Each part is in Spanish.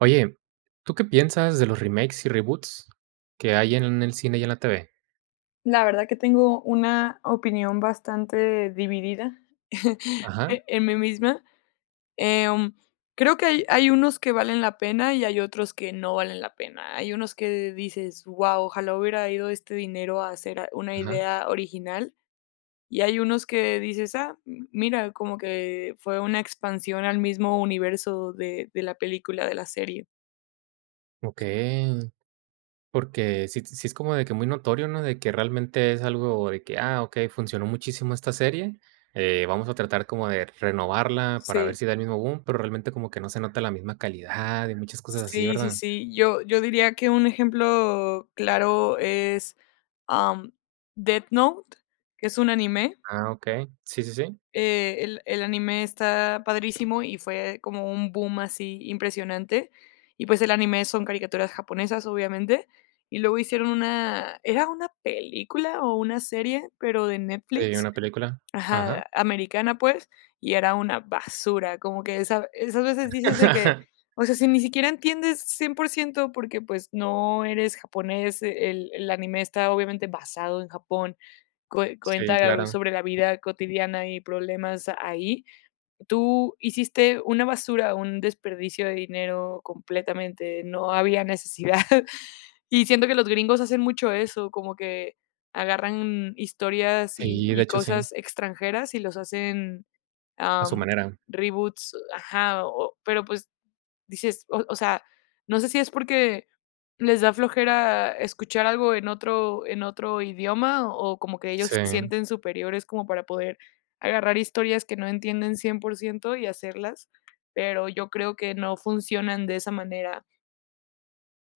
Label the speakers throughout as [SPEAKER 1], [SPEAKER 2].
[SPEAKER 1] Oye, ¿tú qué piensas de los remakes y reboots que hay en el cine y en la TV?
[SPEAKER 2] La verdad que tengo una opinión bastante dividida
[SPEAKER 1] Ajá,
[SPEAKER 2] en mí misma. em, Creo que hay unos que valen la pena y hay otros que no valen la pena. Hay unos que dices: "¡Wow! Ojalá hubiera ido este dinero a hacer a una
[SPEAKER 1] ajá,
[SPEAKER 2] idea original", y hay unos que dices: "Ah, m mira, como que fue una expansión al mismo universo de la película, de la serie".
[SPEAKER 1] okey. Porque sí es como de que muy notorio, ¿no? De que realmente es algo de que, ah, okey, funcionó muchísimo esta serie, vamos a tratar como de renovarla para ver
[SPEAKER 2] Sí.
[SPEAKER 1] si da el mismo boom, pero realmente como que no se nota la misma calidad y muchas cosas así,
[SPEAKER 2] Sí, sí,
[SPEAKER 1] ¿verdad?
[SPEAKER 2] sí. Yo diría que un ejemplo claro es am, Death Note, que es un anime.
[SPEAKER 1] Ah, okey. Sí, sí, sí.
[SPEAKER 2] El anime está padrísimo y fue como un boom así impresionante. Y pues el anime son caricaturas japonesas, obviamente. Y luego hicieron una, era una película o una serie, pero de
[SPEAKER 1] Sí,
[SPEAKER 2] Netflix,
[SPEAKER 1] una película. Ajá.
[SPEAKER 2] ajá, americana, pues, y era una basura, como que esas veces dices de que, o sea, si ni siquiera entiendes 100% porque, pues, no eres japonés. El anime está obviamente basado en Japón, cue
[SPEAKER 1] Sí,
[SPEAKER 2] cuenta
[SPEAKER 1] claro.
[SPEAKER 2] sobre la vida cotidiana y problemas ahí. Tú hiciste una basura, un desperdicio de dinero completamente, no había necesidad. Y siento que los gringos hacen mucho eso, como que agarran historias y
[SPEAKER 1] Sí, de
[SPEAKER 2] y
[SPEAKER 1] hecho sí,
[SPEAKER 2] cosas extranjeras y los hacen,
[SPEAKER 1] a su
[SPEAKER 2] am,
[SPEAKER 1] manera.
[SPEAKER 2] reboots, ajá, o pero, pues, dices, o sea, no sé si es porque les da flojera escuchar algo en otro idioma, o como que ellos
[SPEAKER 1] Sí.
[SPEAKER 2] se sienten superiores como para poder agarrar historias que no entienden 100% y hacerlas, pero yo creo que no funcionan de esa manera.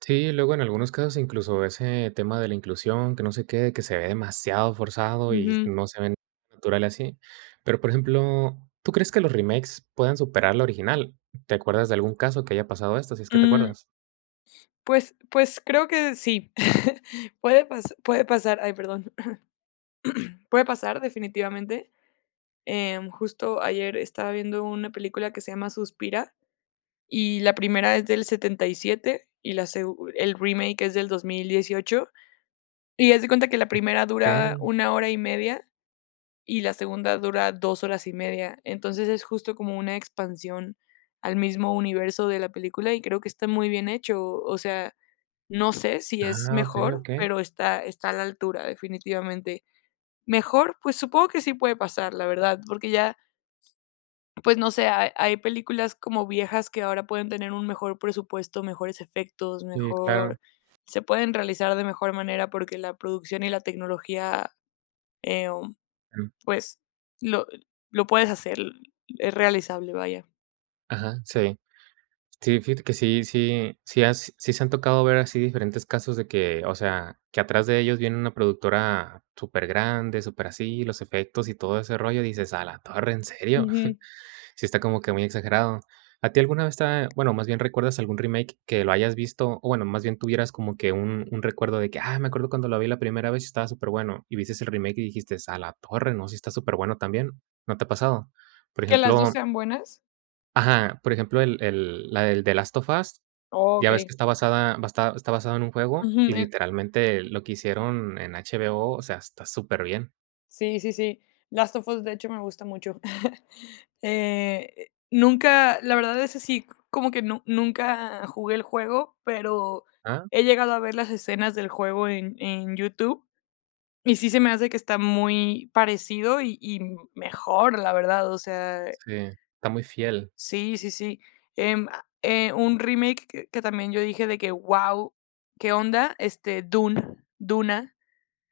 [SPEAKER 1] Sí, luego en algunos casos incluso ese tema de la inclusión, que no sé qué, que se ve demasiado forzado y
[SPEAKER 2] Ujú.
[SPEAKER 1] no se ve natural así. Pero, por ejemplo, ¿tú crees que los remakes puedan superar la original? ¿Te acuerdas de algún caso que haya pasado esto, si es que te
[SPEAKER 2] Mm,
[SPEAKER 1] acuerdas?
[SPEAKER 2] pues creo que sí. Puede pasar, ay, perdón. Puede pasar definitivamente. Justo ayer estaba viendo una película que se llama Suspira. Y la primera es del setenta y siete y la segu el remake es del 2018. Y haz de cuenta que la primera
[SPEAKER 1] Okey.
[SPEAKER 2] dura 1 hora y media y la segunda dura 2 horas y media. Entonces, es justo como una expansión al mismo universo de la película y creo que está muy bien hecho. O sea, no sé si es
[SPEAKER 1] Ah, okey,
[SPEAKER 2] mejor,
[SPEAKER 1] okey.
[SPEAKER 2] pero está a la altura, definitivamente. Mejor, pues supongo que sí puede pasar, la verdad, porque ya, pues no sé, hay películas como viejas que ahora pueden tener un mejor presupuesto, mejores efectos,
[SPEAKER 1] Sí, claro.
[SPEAKER 2] mejor se pueden realizar de mejor manera porque la producción y la tecnología, eh, um,
[SPEAKER 1] Mm,
[SPEAKER 2] pues lo lo puedes hacer, es realizable, vaya.
[SPEAKER 1] ajá, sí. Sí, fíjate que sí se han tocado ver así diferentes casos de que, o sea, que atrás de ellos viene una productora súper grande, supergrande, así, los efectos y todo ese rollo, dices: "A la torre, ¿en serio?".
[SPEAKER 2] Ujú.
[SPEAKER 1] Sí está como que muy exagerado. ¿A ti alguna vez está bueno, más bien, recuerdas algún remake que lo hayas visto? O bueno, más bien tuvieras como que un recuerdo de que: "Ah, me acuerdo cuando lo vi la primera vez y estaba súper bueno y viste el remake y dijiste: "A la torre, no, si está súper bueno también", ¿no te ha pasado? Por
[SPEAKER 2] ¿Que las dos
[SPEAKER 1] ejemplo,
[SPEAKER 2] sean buenas?
[SPEAKER 1] ajá, por ejemplo, el la del The Last of Us, ya ves
[SPEAKER 2] Okey.
[SPEAKER 1] que está basada basta está basado en un juego y
[SPEAKER 2] Ujú,
[SPEAKER 1] literalmente lo que hicieron en HBO, o sea, está súper bien.
[SPEAKER 2] sí, sí, sí. Last of Us, de hecho, me gusta mucho. Nunca, la verdad es así, como que nu nunca jugué el juego, pero
[SPEAKER 1] Ah,
[SPEAKER 2] he llegado a ver las escenas del juego en YouTube, y sí se me hace que está muy parecido y mejor, la verdad, o sea,
[SPEAKER 1] sí, está muy fiel.
[SPEAKER 2] sí, sí, sí. Ah, un remake que también yo dije de que: "Wow, ¿qué onda?". Este, Dune, Duna,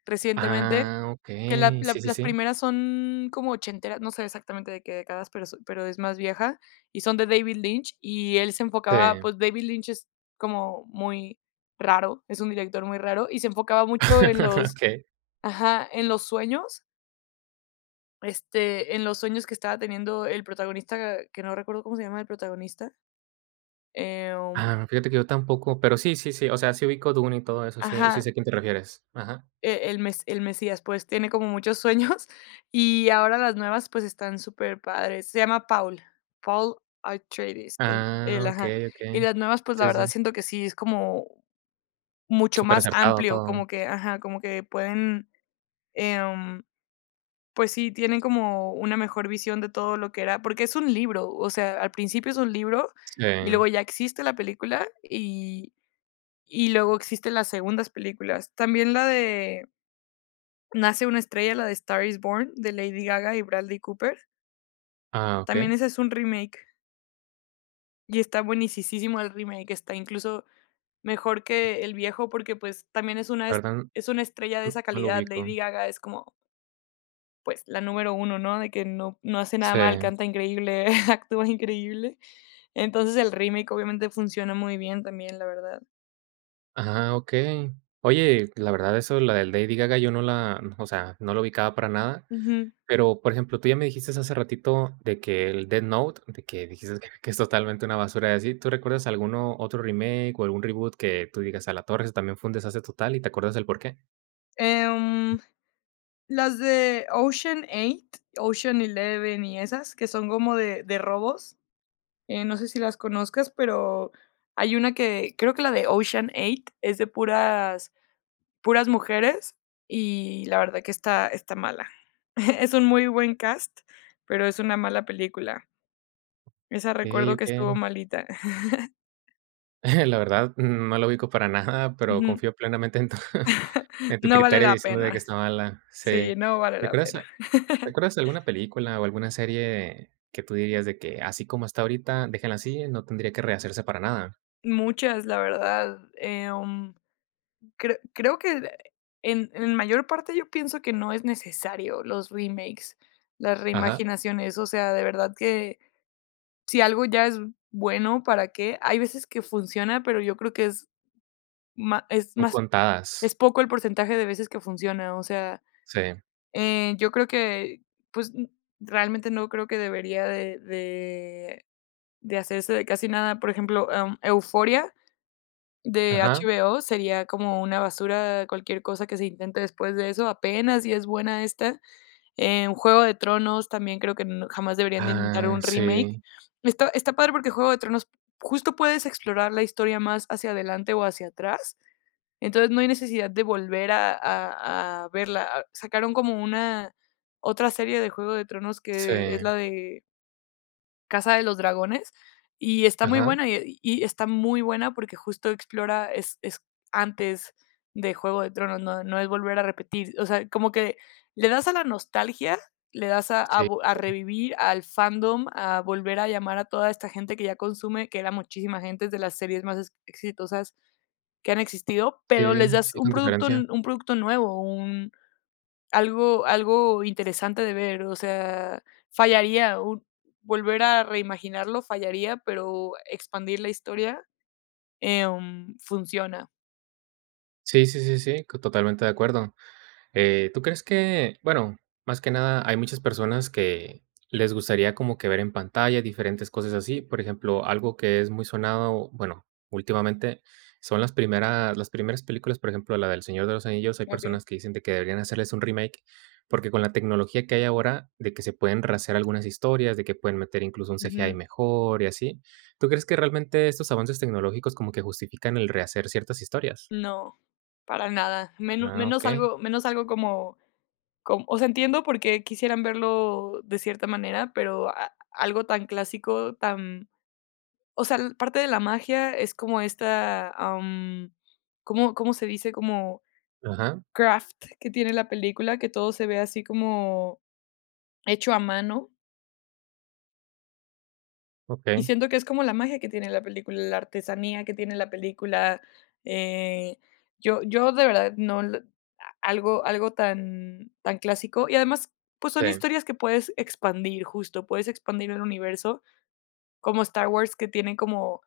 [SPEAKER 2] recientemente,
[SPEAKER 1] Ah,
[SPEAKER 2] que la
[SPEAKER 1] okey,
[SPEAKER 2] la
[SPEAKER 1] sí, sí,
[SPEAKER 2] las
[SPEAKER 1] sí.
[SPEAKER 2] primeras son como ochenteras, no sé exactamente de qué décadas, pero pero es más vieja, y son de David Lynch, y él se
[SPEAKER 1] Sí.
[SPEAKER 2] enfocaba, pues, David Lynch es como muy raro, es un director muy raro, y se enfocaba mucho en los,
[SPEAKER 1] Okey.
[SPEAKER 2] ajá, en los sueños, este, en los sueños que estaba teniendo el protagonista, que no recuerdo cómo se llama el protagonista. em,
[SPEAKER 1] Ah, fíjate que yo tampoco, pero sí, sí, sí, o sea, sí ubico Dune y todo eso, sí, sí
[SPEAKER 2] ajá.
[SPEAKER 1] sé a quién te refieres. Ajá.
[SPEAKER 2] El Mesías, pues, tiene como muchos sueños, y ahora las nuevas, pues, están súper padres. Se llama Paul, Paul Atreides, el
[SPEAKER 1] Ah,
[SPEAKER 2] ajá.
[SPEAKER 1] okey,
[SPEAKER 2] Y
[SPEAKER 1] okey.
[SPEAKER 2] las nuevas, pues, la
[SPEAKER 1] Sí,
[SPEAKER 2] verdad
[SPEAKER 1] sí,
[SPEAKER 2] siento que sí es como mucho
[SPEAKER 1] sí,
[SPEAKER 2] más
[SPEAKER 1] acertado
[SPEAKER 2] amplio,
[SPEAKER 1] todo.
[SPEAKER 2] como que ajá, como que pueden, em, pues sí, tienen como una mejor visión de todo lo que era porque es un libro, o sea, al principio es un libro, y
[SPEAKER 1] Sí.
[SPEAKER 2] luego ya existe la película, y luego existen las segundas películas. También la de Nace una estrella, la de Star is Born, de Lady Gaga y Bradley Cooper.
[SPEAKER 1] Ah,
[SPEAKER 2] También
[SPEAKER 1] okey.
[SPEAKER 2] ese es un remake y está buenisisísimo el remake, está incluso mejor que el viejo porque, pues, también es una
[SPEAKER 1] La
[SPEAKER 2] es
[SPEAKER 1] verdad, n
[SPEAKER 2] es una estrella de esa
[SPEAKER 1] no lo
[SPEAKER 2] calidad.
[SPEAKER 1] ubico.
[SPEAKER 2] Lady Gaga es como, pues, la número uno, ¿no? De que no hace nada
[SPEAKER 1] Sí.
[SPEAKER 2] mal, canta increíble, actúa increíble. Entonces, el remake obviamente funciona muy bien también, la verdad.
[SPEAKER 1] Ah, okey. Oye, la verdad, eso, la del Lady Gaga, yo no la o sea, no la ubicaba para nada.
[SPEAKER 2] Ujú.
[SPEAKER 1] Pero, por ejemplo, tú ya me dijiste hace ratito de que el Death Note, de que dijiste que es totalmente una basura y así, ¿tú recuerdas alguno otro remake o algún reboot que tú digas: "A la torre, eso también fue un desastre total", y te acuerdas del por qué?
[SPEAKER 2] Em, las de Ocean 8, Ocean 11 y esas, que son como de robos. No sé si las conozcas, pero hay una que creo que la de Ocean 8 es de puras mujeres y la verdad que está mala. Es un muy buen cast, pero es una mala película. Esa
[SPEAKER 1] Okey,
[SPEAKER 2] recuerdo que estuvo
[SPEAKER 1] okey.
[SPEAKER 2] malita.
[SPEAKER 1] La verdad, no lo ubico para nada, pero
[SPEAKER 2] Ujú.
[SPEAKER 1] confío plenamente en tu en tu
[SPEAKER 2] No vale
[SPEAKER 1] criterio
[SPEAKER 2] la
[SPEAKER 1] diciendo de que
[SPEAKER 2] pena.
[SPEAKER 1] está mala.
[SPEAKER 2] Sí,
[SPEAKER 1] Sí.
[SPEAKER 2] no vale la
[SPEAKER 1] ¿Recuerdas
[SPEAKER 2] pena.
[SPEAKER 1] a recuerdas alguna película o alguna serie que tú dirías de que así como está ahorita, déjenla así, no tendría que rehacerse para nada?
[SPEAKER 2] Muchas, la verdad. Creo que en mayor parte yo pienso que no es necesario los remakes, las
[SPEAKER 1] Ajá.
[SPEAKER 2] reimaginaciones, o sea, de verdad que, si algo ya es bueno, ¿para qué? Hay veces que funciona, pero yo creo que es ma es
[SPEAKER 1] Son
[SPEAKER 2] más es
[SPEAKER 1] contadas.
[SPEAKER 2] poco el porcentaje de veces que funciona, o sea,
[SPEAKER 1] Sí.
[SPEAKER 2] yo creo que, pues, mm, realmente no creo que debería de hacerse de casi nada. Por ejemplo, Euphoria de
[SPEAKER 1] Ajá.
[SPEAKER 2] HBO sería como una basura, cualquier cosa que se intente después de eso, apenas si es buena esta. Juego de Tronos también creo que no, jamás deberían de intentar
[SPEAKER 1] Ah,
[SPEAKER 2] un remake.
[SPEAKER 1] sí,
[SPEAKER 2] Está padre porque Juego de Tronos justo puedes explorar la historia más hacia adelante o hacia atrás, entonces no hay necesidad de volver a verla. Sacaron como una otra serie de Juego de Tronos
[SPEAKER 1] sí,
[SPEAKER 2] que es la de Casa de los Dragones, y está muy
[SPEAKER 1] ajá,
[SPEAKER 2] buena, y está muy buena porque justo explora, es antes de Juego de Tronos, no es volver a repetir, o sea, como que le das a la nostalgia, le das a a
[SPEAKER 1] sí,
[SPEAKER 2] vo a revivir al fandom, a volver a llamar a toda esta gente que ya consume, que era muchísima gente, es de las series más ex exitosas que han existido, pero les
[SPEAKER 1] sí,
[SPEAKER 2] das
[SPEAKER 1] sí, con diferencia.
[SPEAKER 2] un producto nuevo, un, algo interesante de ver, o sea, fallaría, un volver a reimaginarlo fallaría, pero expandir la historia, funciona.
[SPEAKER 1] Sí, sí, sí, sí, co totalmente de acuerdo. ¿Tú crees que, bueno, más que nada hay muchas personas que les gustaría como que ver en pantalla diferentes cosas así? Por ejemplo, algo que es muy sonado, bueno, últimamente son las primeras películas, por ejemplo, la del Señor de los Anillos, hay
[SPEAKER 2] Okey.
[SPEAKER 1] personas que dicen de que deberían hacerles un remake, porque con la tecnología que hay ahora, de que se pueden rasear algunas historias, de que pueden meter incluso un CGI
[SPEAKER 2] Ujú.
[SPEAKER 1] mejor y así. ¿Tú crees que realmente estos avances tecnológicos como que justifican el rehacer ciertas historias?
[SPEAKER 2] No, para nada. Meno
[SPEAKER 1] Ah, ok.
[SPEAKER 2] menos algo como com o sea, entiendo por qué quisieran verlo de cierta manera, pero a algo tan clásico, tan, o sea, parte de la magia es como esta, ¿cómo se dice? Como
[SPEAKER 1] Ajá,
[SPEAKER 2] craft que tiene la película, que todo se ve así como hecho a mano, y
[SPEAKER 1] ok.
[SPEAKER 2] siento que es como la magia que tiene la película, la artesanía que tiene la película. Eh, yo de verdad no l a algo algo tan tan clásico y además, pues, son
[SPEAKER 1] Sí.
[SPEAKER 2] historias que puedes expandir, justo, puedes expandir el universo, como Star Wars, que tiene como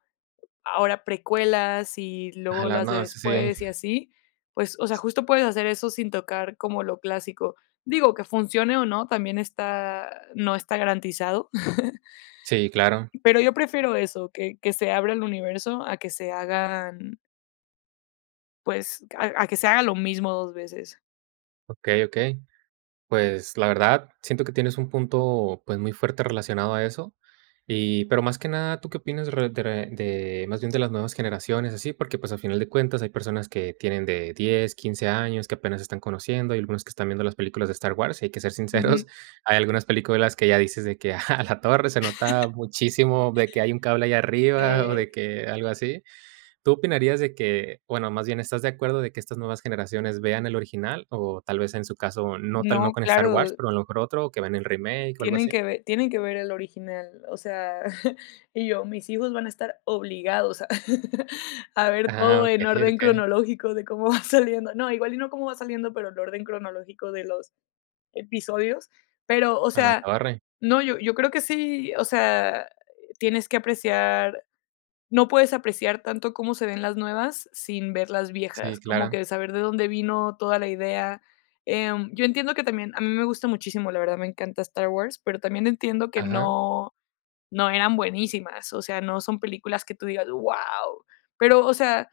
[SPEAKER 2] ahora precuelas y luego
[SPEAKER 1] Ojalá,
[SPEAKER 2] las de
[SPEAKER 1] no, sí, sí.
[SPEAKER 2] después y así, pues, o sea, justo puedes hacer eso sin tocar como lo clásico. Digo, que funcione o no, también está, no está garantizado.
[SPEAKER 1] Sí, claro.
[SPEAKER 2] Pero yo prefiero eso, que se abra el universo a que se hagan, pues, a que se haga lo mismo dos veces.
[SPEAKER 1] Okey, okey. Pues, la verdad, siento que tienes un punto, pues, muy fuerte relacionado a eso. Y, pero más que nada, ¿tú qué opinas re de más bien de las nuevas generaciones, así? Porque, pues, al final de cuentas hay personas que tienen de 10, 15 años, que apenas están conociendo, y algunos que están viendo las películas de Star Wars, y hay que ser
[SPEAKER 2] Ujú,
[SPEAKER 1] sinceros, hay algunas películas que ya dices de que: "A la torre, se nota muchísimo de que hay un cable allá arriba", o
[SPEAKER 2] eh,
[SPEAKER 1] de que algo así. ¿Tú opinarías de que, bueno, más bien, estás de acuerdo de que estas nuevas generaciones vean el original? O tal vez en su caso, no
[SPEAKER 2] no,
[SPEAKER 1] con Star Wars,
[SPEAKER 2] claro.
[SPEAKER 1] pero a lo mejor otro, o que vean el remake o algo
[SPEAKER 2] Tienen
[SPEAKER 1] así.
[SPEAKER 2] que ver tienen que ver el original, o sea, y yo, mis hijos van a estar obligados a a ver
[SPEAKER 1] Ah,
[SPEAKER 2] todo en
[SPEAKER 1] okey,
[SPEAKER 2] orden
[SPEAKER 1] okey.
[SPEAKER 2] cronológico de cómo va saliendo. No, igual y no cómo va saliendo, pero el orden cronológico de los episodios. Pero, o
[SPEAKER 1] A la
[SPEAKER 2] sea,
[SPEAKER 1] torre.
[SPEAKER 2] no, yo creo que sí, o sea, tienes que apreciar, no puedes apreciar tanto cómo se ven las nuevas sin ver las viejas,
[SPEAKER 1] Sí,
[SPEAKER 2] como
[SPEAKER 1] claro.
[SPEAKER 2] que saber de dónde vino toda la idea. Yo entiendo que también a mí me gusta muchísimo, la verdad me encanta Star Wars, pero también entiendo que
[SPEAKER 1] Ajá.
[SPEAKER 2] no eran buenísimas, o sea, no son películas que tú digas: wow. Pero, o sea,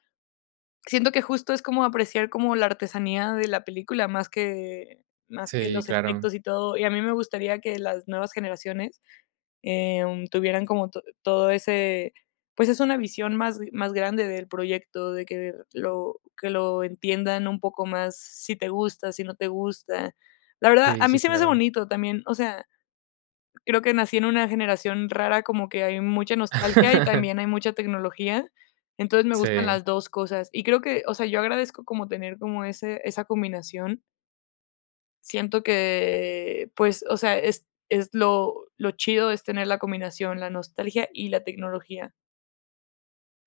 [SPEAKER 2] siento que justo es como apreciar como la artesanía de la película más que
[SPEAKER 1] Sí,
[SPEAKER 2] los
[SPEAKER 1] claro.
[SPEAKER 2] efectos y todo, y a mí me gustaría que las nuevas generaciones tuvieran como to todo ese, pues es una visión más grande del proyecto, de que lo entiendan un poco más, si te gusta, si no te gusta. La verdad,
[SPEAKER 1] Sí,
[SPEAKER 2] a mí
[SPEAKER 1] sí,
[SPEAKER 2] se me hace
[SPEAKER 1] claro.
[SPEAKER 2] bonito también, o sea, creo que nací en una generación rara, como que hay mucha nostalgia y también hay mucha tecnología, entonces me gustan
[SPEAKER 1] Sí.
[SPEAKER 2] las 2 cosas. Y creo que, o sea, yo agradezco como tener como ese esa combinación. Siento que, pues, o sea, es lo chido es tener la combinación, la nostalgia y la tecnología.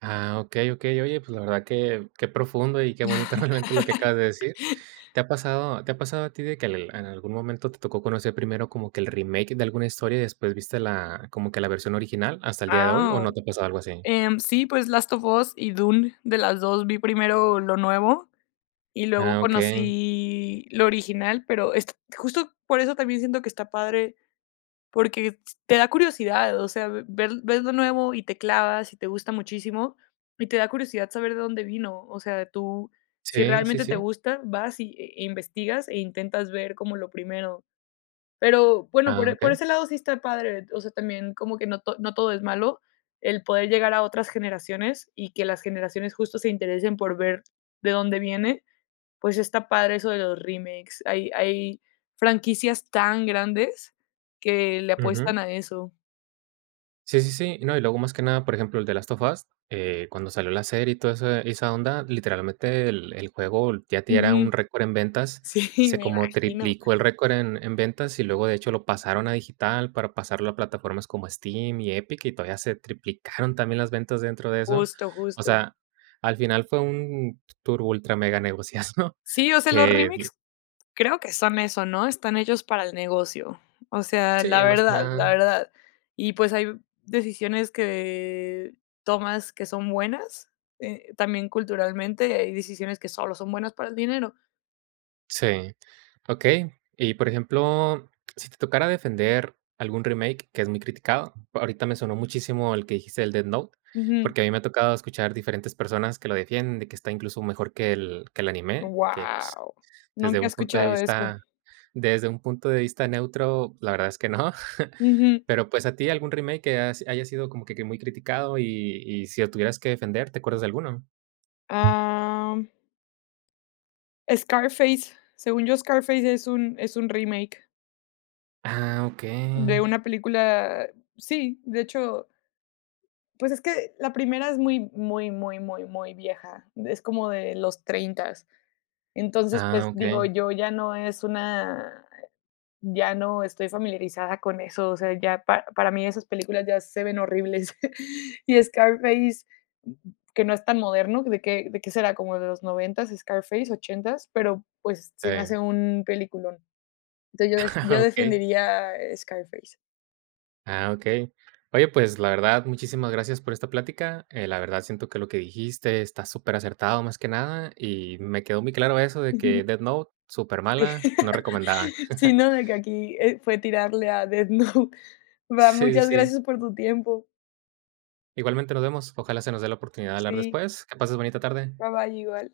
[SPEAKER 1] Ah, okey, okey. Oye, pues, la verdad que qué profundo y qué bonito realmente lo que acabas de decir. ¿Te ha pasado a ti de que al en algún momento te tocó conocer primero como que el remake de alguna historia y después viste la como que la versión original hasta el día de hoy, o
[SPEAKER 2] Ah,
[SPEAKER 1] no te ha pasado algo así?
[SPEAKER 2] sí, pues, Last of Us y Dune, de las 2 vi primero lo nuevo y luego
[SPEAKER 1] Ah, okey.
[SPEAKER 2] conocí lo original, pero es justo por eso también siento que está padre. Porque te da curiosidad, o sea, ve- ver ves lo nuevo y te clavas y te gusta muchísimo, y te da curiosidad saber de dónde vino. O sea, tú, si
[SPEAKER 1] Sí, sí,
[SPEAKER 2] realmente te
[SPEAKER 1] sí.
[SPEAKER 2] gusta, vas e investigas e intentas ver como lo primero. Pero bueno, por
[SPEAKER 1] Ah,
[SPEAKER 2] e por
[SPEAKER 1] okey.
[SPEAKER 2] ese lado sí está padre, o sea, también como que no todo es malo, el poder llegar a otras generaciones y que las generaciones justo se interesen por ver de dónde viene, pues está padre eso de los remakes. Hay franquicias tan grandes que le
[SPEAKER 1] Ujú.
[SPEAKER 2] apuestan a eso.
[SPEAKER 1] Sí, sí, sí. No, y luego más que nada, por ejemplo, el de Last of Us, cuando salió la serie y toda esa onda, literalmente el juego ya era un
[SPEAKER 2] Ujú.
[SPEAKER 1] récord en ventas,
[SPEAKER 2] Sí,
[SPEAKER 1] se
[SPEAKER 2] me
[SPEAKER 1] como
[SPEAKER 2] imagino.
[SPEAKER 1] triplicó el récord en ventas y luego de hecho lo pasaron a digital para pasarlo a plataformas como Steam y Epic y todavía se triplicaron también las ventas dentro de eso.
[SPEAKER 2] Justo,
[SPEAKER 1] O
[SPEAKER 2] justo.
[SPEAKER 1] sea, al final fue un turbo ultra mega negociazo
[SPEAKER 2] Sí, o sea, los
[SPEAKER 1] que
[SPEAKER 2] remakes creo que son eso, ¿no? Están hechos para el negocio. O sea, la
[SPEAKER 1] sí, más que
[SPEAKER 2] verdad,
[SPEAKER 1] nada.
[SPEAKER 2] la verdad. Y pues hay decisiones que tomas que son buenas, también culturalmente, hay decisiones que solo son buenas para el dinero.
[SPEAKER 1] Sí. Okey. Y, por ejemplo, si te tocara defender algún remake que es muy criticado, ahorita me sonó muchísimo el que dijiste del Death Note,
[SPEAKER 2] Wow,
[SPEAKER 1] porque a mí me ha tocado escuchar diferentes personas que lo defienden, de que está incluso mejor que el anime, que, pues, desde
[SPEAKER 2] nunca he
[SPEAKER 1] un punto de
[SPEAKER 2] escuchado eso.
[SPEAKER 1] vista desde un punto de vista neutro, la verdad es que no.
[SPEAKER 2] Ujú.
[SPEAKER 1] Pero, pues, a ti algún remake que has haya sido como que muy criticado y si lo tuvieras que defender, ¿te acuerdas de alguno?
[SPEAKER 2] Ah, Scarface, según yo, Scarface es un remake
[SPEAKER 1] Ah, okey.
[SPEAKER 2] de una película, sí, de hecho, pues, es que la primera es muy, muy, muy, muy, muy vieja, es como de los 30. Entonces,
[SPEAKER 1] Ah,
[SPEAKER 2] pues, digo,
[SPEAKER 1] okey.
[SPEAKER 2] yo, ya no estoy familiarizada con eso, o sea, ya para mí esas películas ya se ven horribles. Y Scarface, que no es tan moderno, de qué será? Como de los noventas, Scarface, ochentas, pero pues se me
[SPEAKER 1] Sí.
[SPEAKER 2] hace un peliculón. Entonces yo, def- yo
[SPEAKER 1] Okey.
[SPEAKER 2] defendería, Scarface.
[SPEAKER 1] Ah, okey. Oye, pues, la verdad, muchísimas gracias por esta plática. La verdad, siento que lo que dijiste está súper acertado, más que nada, y me quedó muy claro eso de que Death Note, súper
[SPEAKER 2] Sí.
[SPEAKER 1] mala, no recomendada.
[SPEAKER 2] Sí, no, de que aquí, fue tirarle a Death Note. Va,
[SPEAKER 1] Sí, sí,
[SPEAKER 2] muchas
[SPEAKER 1] sí.
[SPEAKER 2] gracias por tu tiempo.
[SPEAKER 1] Igualmente nos vemos. Ojalá se nos dé la oportunidad de hablar
[SPEAKER 2] Sí,
[SPEAKER 1] después. Que pases bonita tarde.
[SPEAKER 2] bye bye, igual.